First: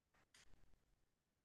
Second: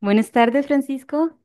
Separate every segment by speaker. Speaker 1: Buenas tardes, Francisco.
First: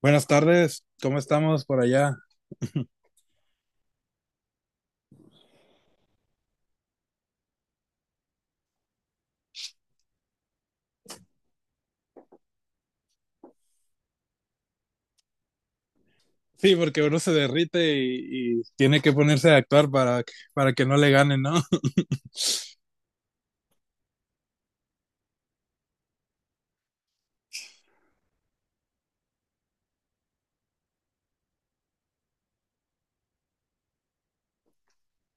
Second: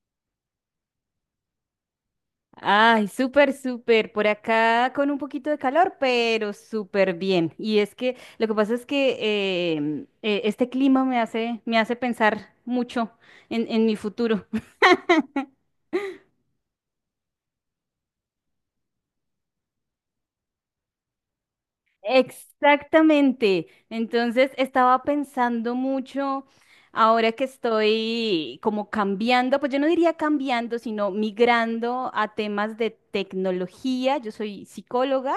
Speaker 2: Buenas tardes, ¿cómo estamos por allá?
Speaker 1: Ay, súper, súper. Por acá con un poquito de calor, pero súper bien. Y es que lo que pasa es que este clima me hace pensar mucho en mi futuro.
Speaker 2: Sí, porque uno se derrite y tiene que ponerse a actuar para que no le ganen, ¿no?
Speaker 1: Exactamente. Entonces estaba pensando mucho ahora que estoy como cambiando, pues yo no diría cambiando, sino migrando a temas de tecnología. Yo soy psicóloga,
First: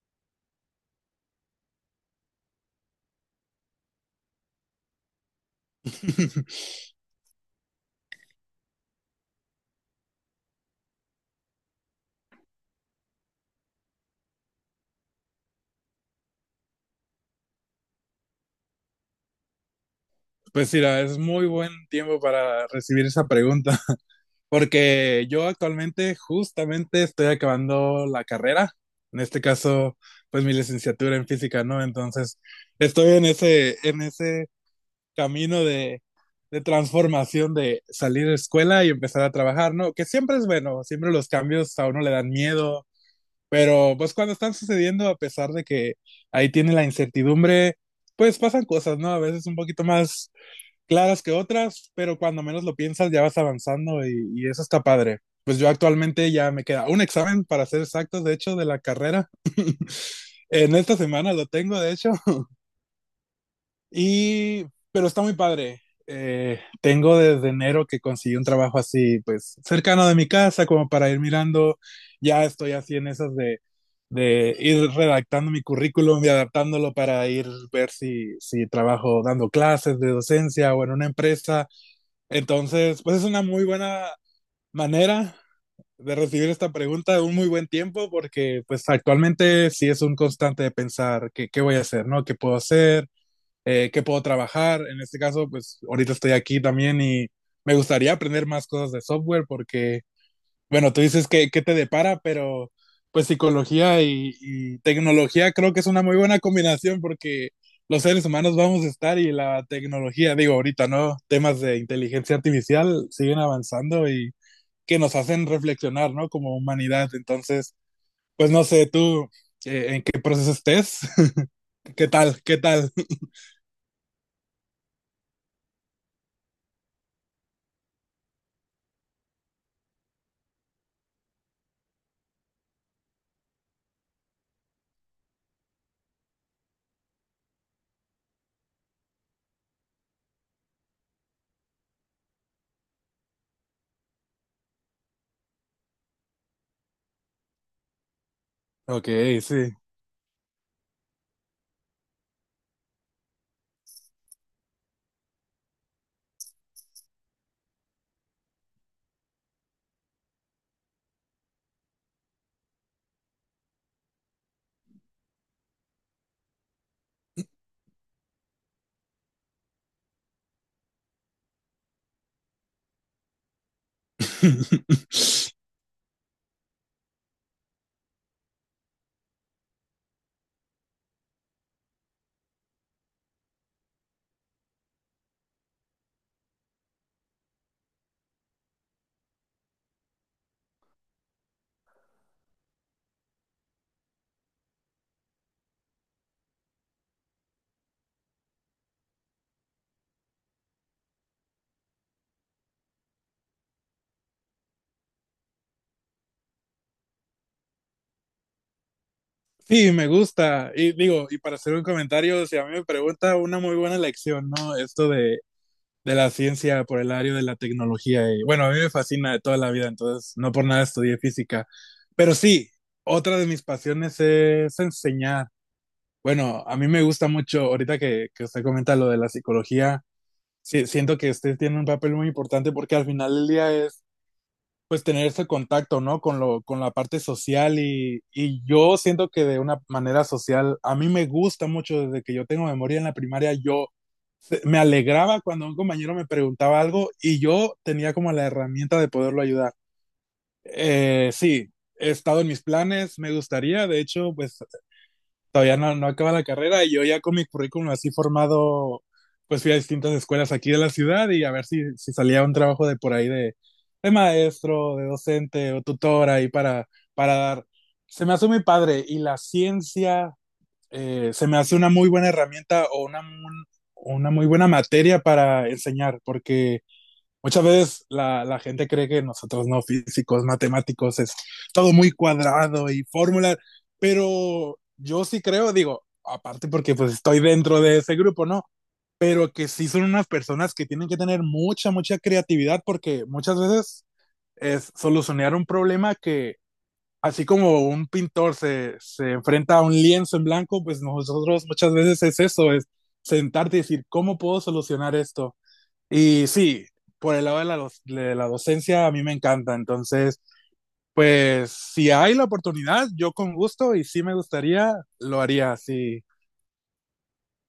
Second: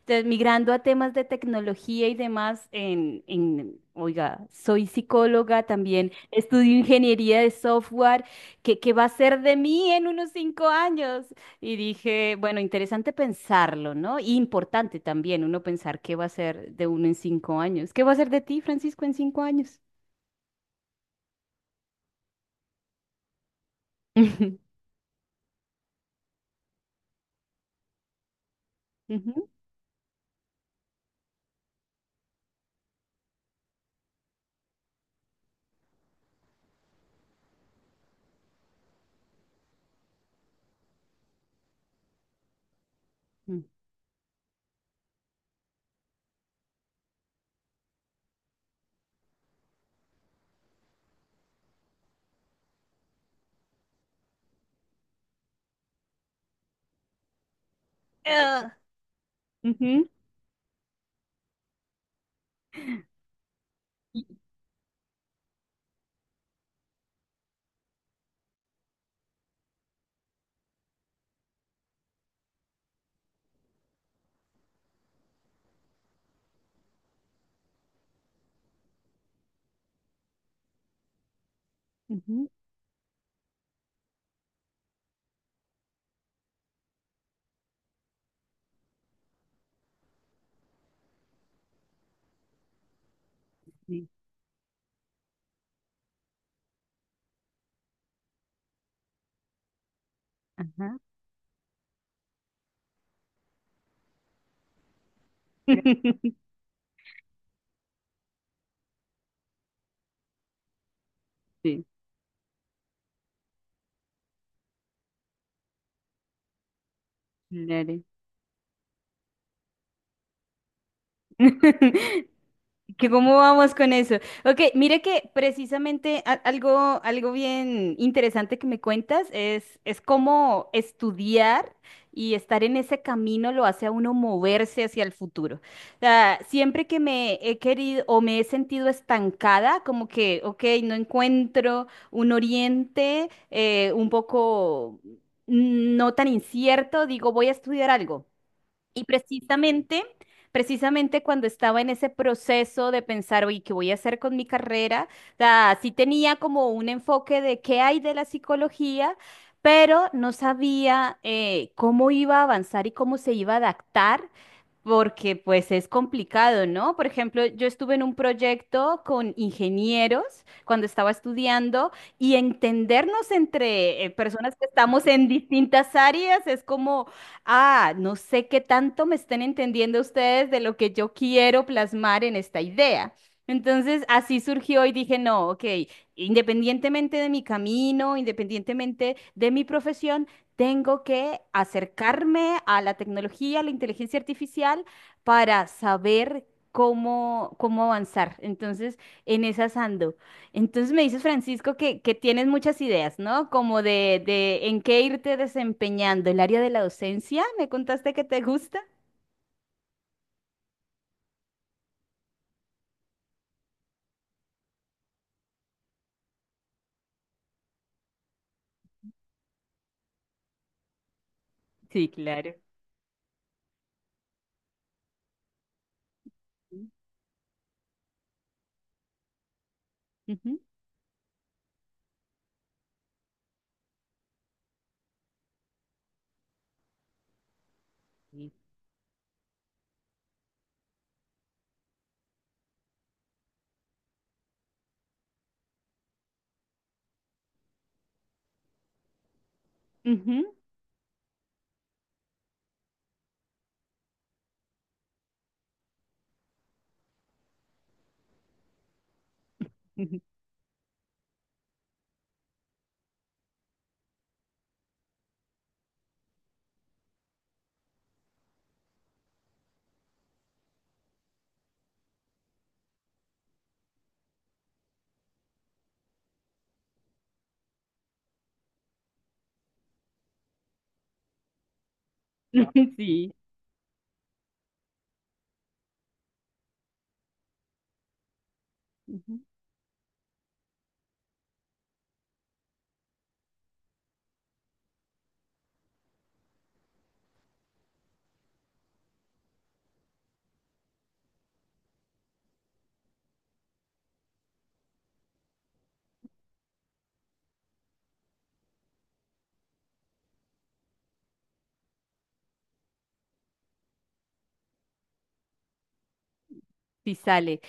Speaker 1: entonces migrando a temas de tecnología y demás oiga, soy psicóloga también, estudio ingeniería de software. ¿Qué, qué va a ser de mí en unos 5 años? Y dije, bueno, interesante pensarlo, ¿no? Y importante también uno pensar qué va a ser de uno en 5 años. ¿Qué va a ser de ti, Francisco, en 5 años?
Speaker 2: Pues mira, es muy buen tiempo para recibir esa pregunta. Porque yo actualmente justamente estoy acabando la carrera, en este
Speaker 1: Ujú,
Speaker 2: caso, pues mi licenciatura en física, ¿no? Entonces, estoy en ese camino de transformación de salir de escuela y empezar a trabajar, ¿no? Que siempre es bueno, siempre los cambios a uno le dan miedo,
Speaker 1: ujú.
Speaker 2: pero pues cuando están sucediendo, a pesar de que ahí tiene la incertidumbre, pues pasan cosas, ¿no? A veces un poquito más claras que otras, pero cuando menos lo piensas ya vas avanzando y eso está padre. Pues yo actualmente ya me queda un examen, para ser exactos, de hecho, de
Speaker 1: Ah,
Speaker 2: la carrera.
Speaker 1: ujú,
Speaker 2: En esta semana lo tengo, de hecho, y, pero está muy padre. Tengo desde enero que conseguí un trabajo así, pues cercano de mi casa, como para ir mirando. Ya estoy así en esas de ir redactando mi currículum y adaptándolo para ir ver si trabajo dando clases de docencia o en una empresa.
Speaker 1: ujú,
Speaker 2: Entonces, pues es una muy buena manera de recibir esta pregunta, un muy buen tiempo, porque pues actualmente sí es un constante de pensar que qué voy a hacer, ¿no? ¿Qué puedo hacer? ¿Qué
Speaker 1: sí,
Speaker 2: puedo trabajar? En este caso, pues ahorita estoy aquí también y me gustaría aprender más cosas de software porque, bueno,
Speaker 1: ajá.
Speaker 2: tú dices que, te depara, pero pues psicología y tecnología creo que es una muy buena combinación, porque los seres humanos vamos a estar y la tecnología, digo, ahorita, ¿no? Temas de
Speaker 1: Sí,
Speaker 2: inteligencia artificial siguen avanzando y que nos hacen reflexionar, ¿no? Como humanidad. Entonces,
Speaker 1: claro.
Speaker 2: pues no sé, tú, ¿en qué proceso estés? ¿Qué tal? ¿Qué tal?
Speaker 1: ¿Que cómo vamos con eso? Ok, mire que precisamente algo, algo bien interesante que me cuentas es cómo estudiar y estar en ese camino lo hace a uno moverse hacia el futuro. O sea, siempre que me he querido o me he sentido estancada, como que, ok, no encuentro un oriente un poco no tan incierto, digo, voy a estudiar algo. Y
Speaker 2: Ok, sí.
Speaker 1: precisamente, precisamente cuando estaba en ese proceso de pensar, oye, ¿qué voy a hacer con mi carrera? O sea, sí tenía como un enfoque de qué hay de la psicología, pero no sabía cómo iba a avanzar y cómo se iba a adaptar porque pues es complicado, ¿no? Por ejemplo, yo estuve en un proyecto con ingenieros cuando estaba estudiando y entendernos entre personas que estamos en
Speaker 2: Sí,
Speaker 1: distintas áreas es como, ah, no sé qué tanto me estén entendiendo ustedes de lo que yo quiero plasmar en esta idea. Entonces, así surgió y dije, no, ok, independientemente de mi camino, independientemente de mi profesión, tengo que acercarme a la tecnología, a la inteligencia artificial, para saber cómo, cómo avanzar. Entonces, en esas ando. Entonces me dices, Francisco, que tienes muchas ideas, ¿no? Como de en qué irte desempeñando. El área de la docencia, ¿me contaste que te gusta?
Speaker 2: me gusta. Y digo, y para hacer un comentario, si a mí me pregunta, una muy buena lección, ¿no? Esto de la ciencia por el área de la tecnología. Y bueno, a mí me fascina de toda la vida, entonces no por nada estudié física.
Speaker 1: Sí,
Speaker 2: Pero
Speaker 1: claro.
Speaker 2: sí, otra de mis pasiones es enseñar. Bueno, a mí me gusta mucho, ahorita que, usted comenta lo de la psicología,
Speaker 1: Ujú.
Speaker 2: sí, siento que usted tiene un papel muy importante porque al final del día es, pues, tener ese contacto, ¿no? Con la parte social y yo siento que de una manera social, a mí me gusta mucho desde que yo tengo memoria en la primaria. Yo me alegraba cuando un compañero me preguntaba algo y yo tenía como la herramienta de poderlo ayudar.
Speaker 1: Ujú,
Speaker 2: Sí, he estado en mis planes, me gustaría, de hecho. Pues todavía no, acaba la carrera y yo ya con mi currículum así formado, pues fui a distintas
Speaker 1: ujú.
Speaker 2: escuelas aquí de la ciudad, y a ver si salía un trabajo de por ahí de maestro, de docente o tutor ahí para dar. Se me hace muy padre. Y la ciencia, se me hace una muy buena herramienta o una muy buena materia para enseñar, porque muchas veces la gente cree que nosotros, no, físicos, matemáticos, es todo muy cuadrado y
Speaker 1: Sí.
Speaker 2: fórmulas. Pero yo sí creo, digo, aparte porque pues estoy dentro de ese grupo, ¿no?
Speaker 1: Ujú.
Speaker 2: Pero que sí son unas personas que tienen que tener mucha, mucha creatividad, porque muchas veces es solucionar un problema que, así como un pintor se enfrenta a un lienzo en blanco, pues nosotros muchas veces es eso, es sentarte y decir, ¿cómo puedo solucionar esto? Y sí, por el lado de la, de la docencia, a mí me encanta. Entonces, pues si hay la oportunidad, yo con gusto, y sí me gustaría, lo haría, sí.
Speaker 1: Sí sale.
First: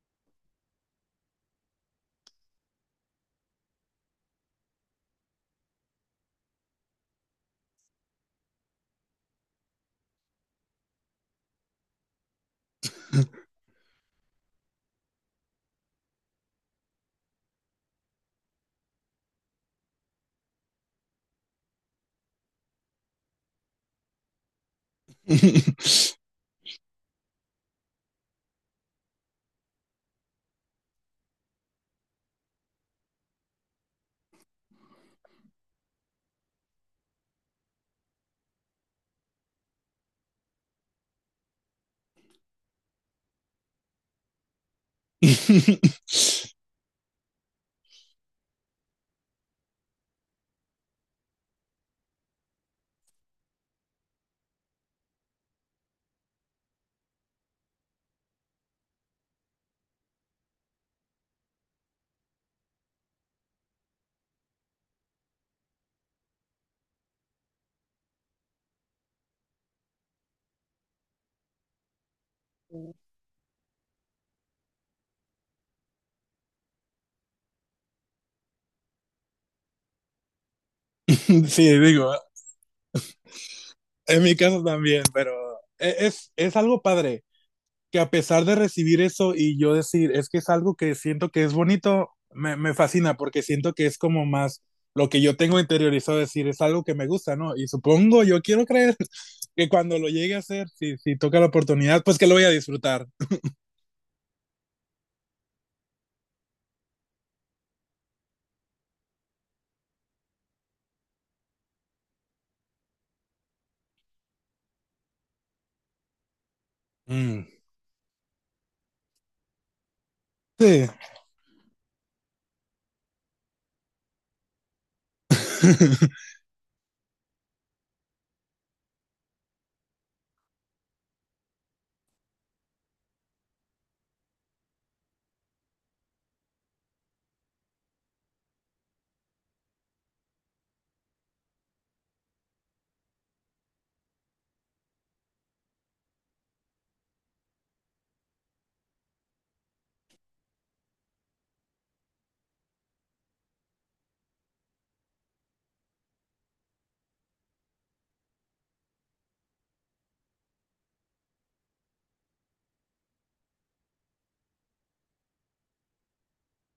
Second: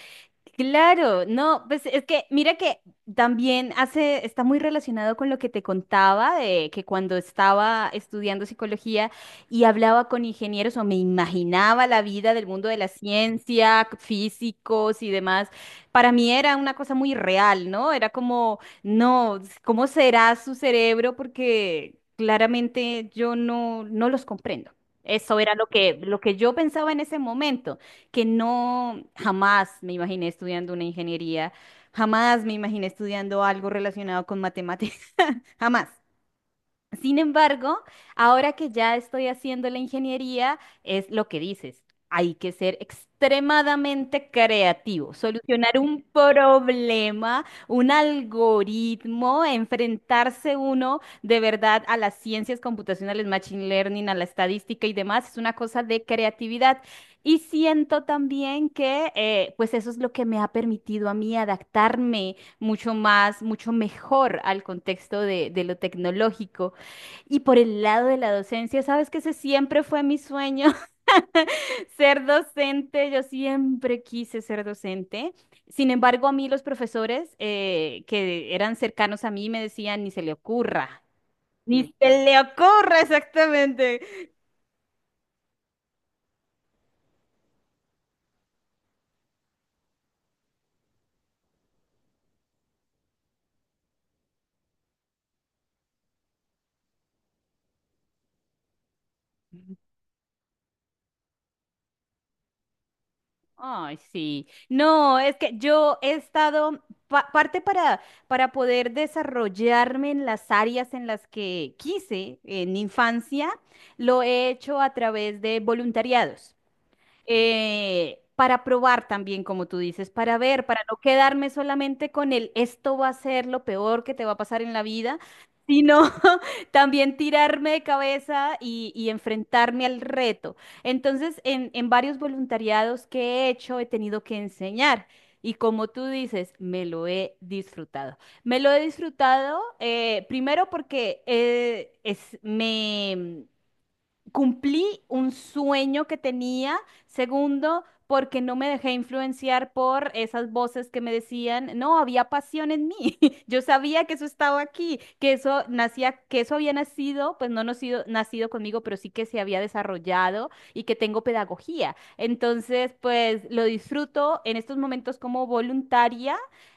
Speaker 1: Claro, no, pues es que mira que también hace, está muy relacionado con lo que te contaba de que cuando estaba estudiando psicología y hablaba con ingenieros o me imaginaba la vida del mundo de la ciencia, físicos y demás, para mí era una cosa muy real, ¿no? Era como, no, ¿cómo será su cerebro? Porque claramente yo no, no los comprendo. Eso era lo que yo pensaba en ese momento que no jamás me imaginé estudiando una ingeniería, jamás me imaginé estudiando algo relacionado con matemáticas, jamás. Sin embargo, ahora que ya estoy haciendo la ingeniería, es lo que dices. Hay que ser extremadamente creativo, solucionar un problema, un algoritmo, enfrentarse uno de verdad a las ciencias computacionales, machine learning, a la estadística y demás, es una cosa de creatividad. Y siento también que pues eso es lo que me ha permitido a mí adaptarme mucho más, mucho mejor al contexto de lo tecnológico. Y por el lado de la docencia, sabes que ese siempre fue mi sueño, ser docente. Yo siempre quise ser docente. Sin embargo, a mí los profesores que eran cercanos a mí me decían, ni se le ocurra. Mm,
Speaker 2: Sí,
Speaker 1: ni
Speaker 2: digo,
Speaker 1: se le ocurra exactamente.
Speaker 2: en mi caso también, pero es algo padre. Que a pesar de recibir eso y yo decir, es que es algo que siento que es bonito, me fascina, porque siento que es como más lo que yo tengo interiorizado, decir, es algo que me gusta, ¿no? Y supongo, yo quiero creer que cuando lo llegue a hacer, si toca la oportunidad, pues, que lo voy a disfrutar.
Speaker 1: Ay, sí. No, es que yo he estado parte para poder desarrollarme en las áreas en las que quise en infancia, lo he hecho a través de voluntariados.
Speaker 2: Mm,
Speaker 1: Eh, para probar también, como tú dices, para ver, para
Speaker 2: sí.
Speaker 1: no quedarme solamente con el esto va a ser lo peor que te va a pasar en la vida, sino también tirarme de cabeza y enfrentarme al reto. Entonces, en varios voluntariados que he hecho, he tenido que enseñar. Y como tú dices, me lo he disfrutado. Me lo he disfrutado primero porque es, me, cumplí un sueño que tenía. Segundo, porque no me dejé influenciar por esas voces que me decían, no, había pasión en mí. Yo sabía que eso estaba aquí, que eso nacía, que eso había nacido, pues no nacido, nacido conmigo, pero sí que se había desarrollado y que tengo pedagogía. Entonces, pues lo disfruto en estos momentos como voluntaria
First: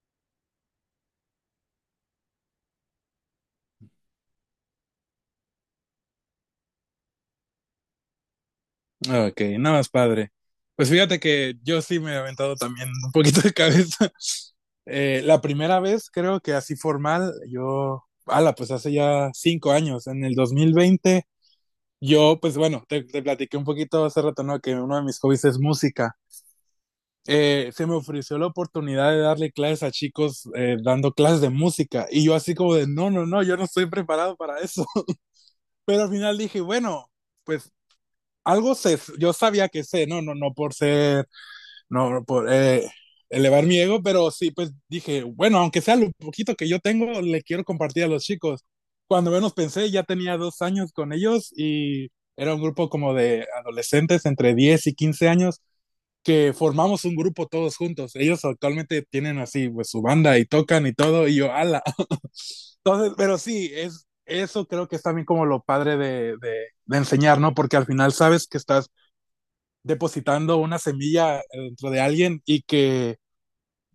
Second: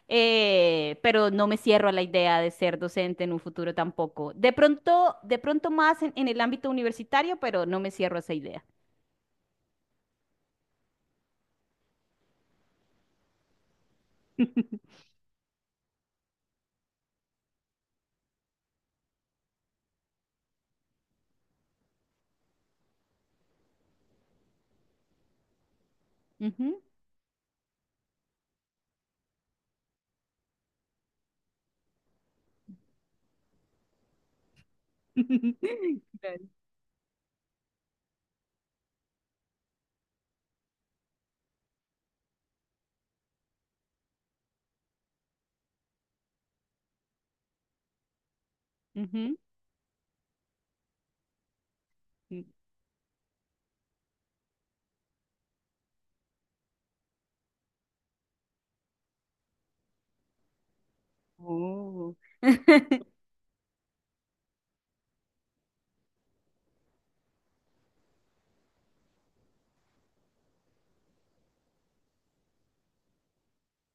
Speaker 1: pero no me cierro a la idea de ser docente en un futuro tampoco. De pronto más en el ámbito universitario, pero no me cierro a esa idea.
Speaker 2: Ok, nada más padre. Pues fíjate que yo sí me he aventado también un poquito de cabeza. La primera vez, creo que así formal, yo, ala, pues hace ya 5 años, en el 2020. Yo, pues bueno, te platiqué un poquito hace rato, ¿no? Que uno de mis hobbies es música.
Speaker 1: Ujú.
Speaker 2: Se me ofreció la oportunidad de darle clases a chicos, dando clases de música, y yo así como de, no, no, no, yo no estoy preparado para eso. Pero al final
Speaker 1: Claro.
Speaker 2: dije, bueno, pues algo sé, yo sabía que sé, no, no, no por ser no, por elevar mi ego. Pero sí, pues dije, bueno, aunque sea lo poquito que yo tengo, le quiero compartir a los chicos. Cuando
Speaker 1: Ujú.
Speaker 2: menos pensé, ya tenía 2 años con ellos, y
Speaker 1: Mm.
Speaker 2: era un grupo como de adolescentes entre 10 y 15 años, que formamos un grupo todos juntos. Ellos actualmente tienen así, pues, su banda y tocan y todo, y yo, ala.
Speaker 1: Oh.
Speaker 2: Entonces, pero sí, es, eso creo que es también como lo padre de, de enseñar, ¿no? Porque al final sabes que estás depositando una semilla, dentro de alguien, y que,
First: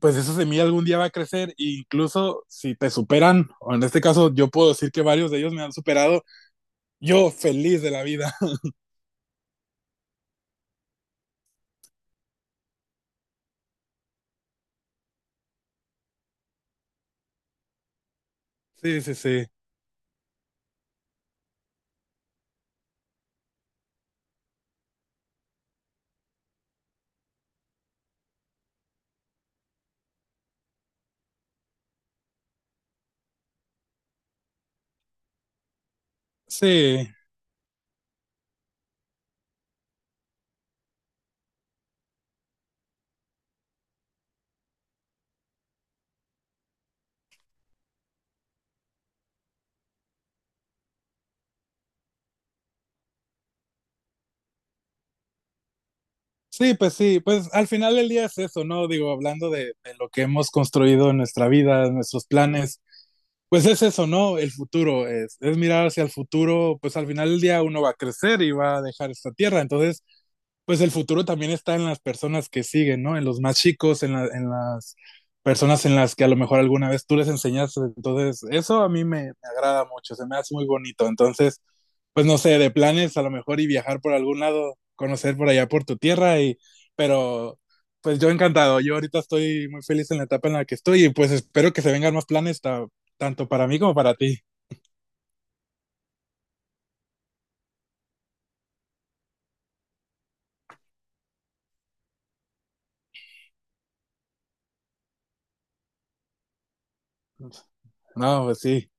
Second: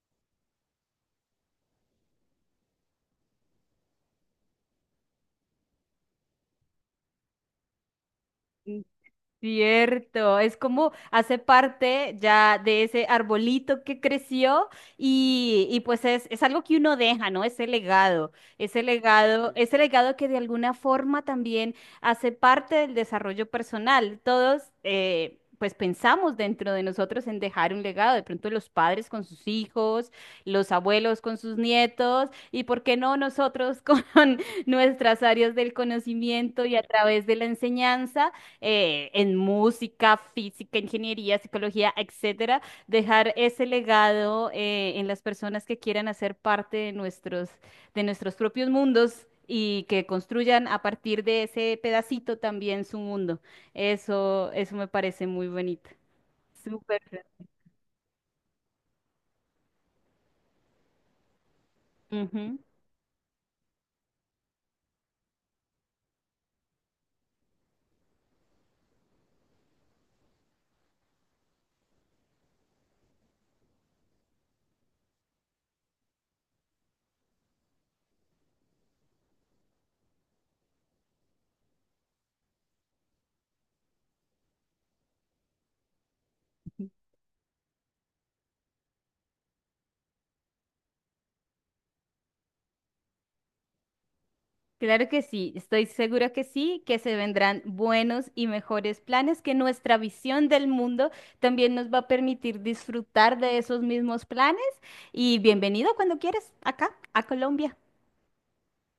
Speaker 2: pues, esa semilla algún día va a crecer, e incluso si te superan, o en este caso yo puedo decir que varios de ellos me han superado, yo feliz de la vida.
Speaker 1: Cierto, es como hace parte ya de ese arbolito que creció y pues es algo que uno deja, ¿no? Ese legado, ese
Speaker 2: Sí, sí, sí.
Speaker 1: legado, ese legado que de alguna forma también hace parte del desarrollo personal. Todos, pues pensamos dentro de nosotros en dejar un legado, de pronto los padres con sus hijos, los abuelos con sus nietos y, ¿por qué no nosotros con nuestras áreas del conocimiento y a
Speaker 2: Sí,
Speaker 1: través de la enseñanza? Eh, en música, física, ingeniería, psicología, etcétera, dejar ese legado en las personas que quieran hacer parte de nuestros propios mundos y que construyan a partir de ese pedacito también su mundo. Eso me parece muy bonito.
Speaker 2: sí, pues
Speaker 1: Súper.
Speaker 2: sí, pues al final del día es eso, ¿no? Digo, hablando de lo que hemos construido en nuestra vida, nuestros
Speaker 1: Ujú.
Speaker 2: planes, pues es eso, ¿no? El futuro, es mirar hacia el futuro, pues al final del día uno va a crecer y va a dejar esta tierra. Entonces, pues el futuro también está en las personas que siguen, ¿no? En los más chicos, en las personas en las que a lo mejor alguna vez tú les enseñaste. Entonces eso a mí me agrada mucho, se me hace muy bonito. Entonces, pues no sé, de planes a lo mejor y viajar por algún lado, conocer por allá por tu tierra y, pero pues yo encantado. Yo ahorita estoy muy feliz en la etapa en la que estoy, y pues espero que se vengan más planes, tanto para mí como para ti.
Speaker 1: Claro que sí, estoy segura que sí, que se vendrán buenos y mejores planes, que nuestra visión del mundo también nos va a permitir disfrutar de esos mismos planes. Y bienvenido cuando quieras, acá, a Colombia.
Speaker 2: No, pues sí.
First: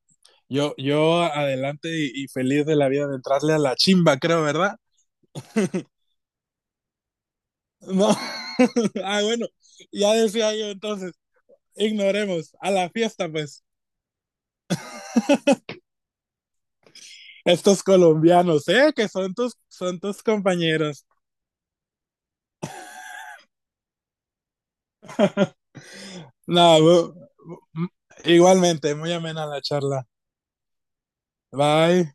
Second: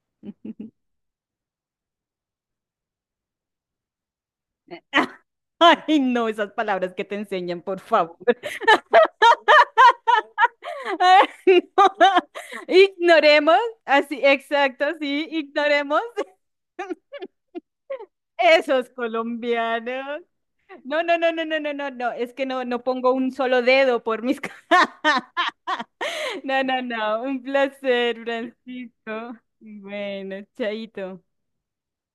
Speaker 2: Yo adelante y feliz de la vida de entrarle a la chimba, creo, ¿verdad?
Speaker 1: Ay, no, esas palabras que te enseñan, por
Speaker 2: No.
Speaker 1: favor.
Speaker 2: Ah, bueno, ya decía yo entonces,
Speaker 1: Ay, no.
Speaker 2: ignoremos a la fiesta,
Speaker 1: Ignoremos,
Speaker 2: pues.
Speaker 1: así, exacto, sí, ignoremos
Speaker 2: Estos colombianos,
Speaker 1: esos
Speaker 2: ¿eh? Que son tus, son
Speaker 1: colombianos.
Speaker 2: tus
Speaker 1: No,
Speaker 2: compañeros.
Speaker 1: no, no, no, no, no, no, no, es que no, no pongo un solo dedo por mis... No, no,
Speaker 2: No,
Speaker 1: no. Un
Speaker 2: bu-
Speaker 1: placer,
Speaker 2: igualmente, muy
Speaker 1: Francisco.
Speaker 2: amena la charla.
Speaker 1: Bueno, chaito.
Speaker 2: Bye.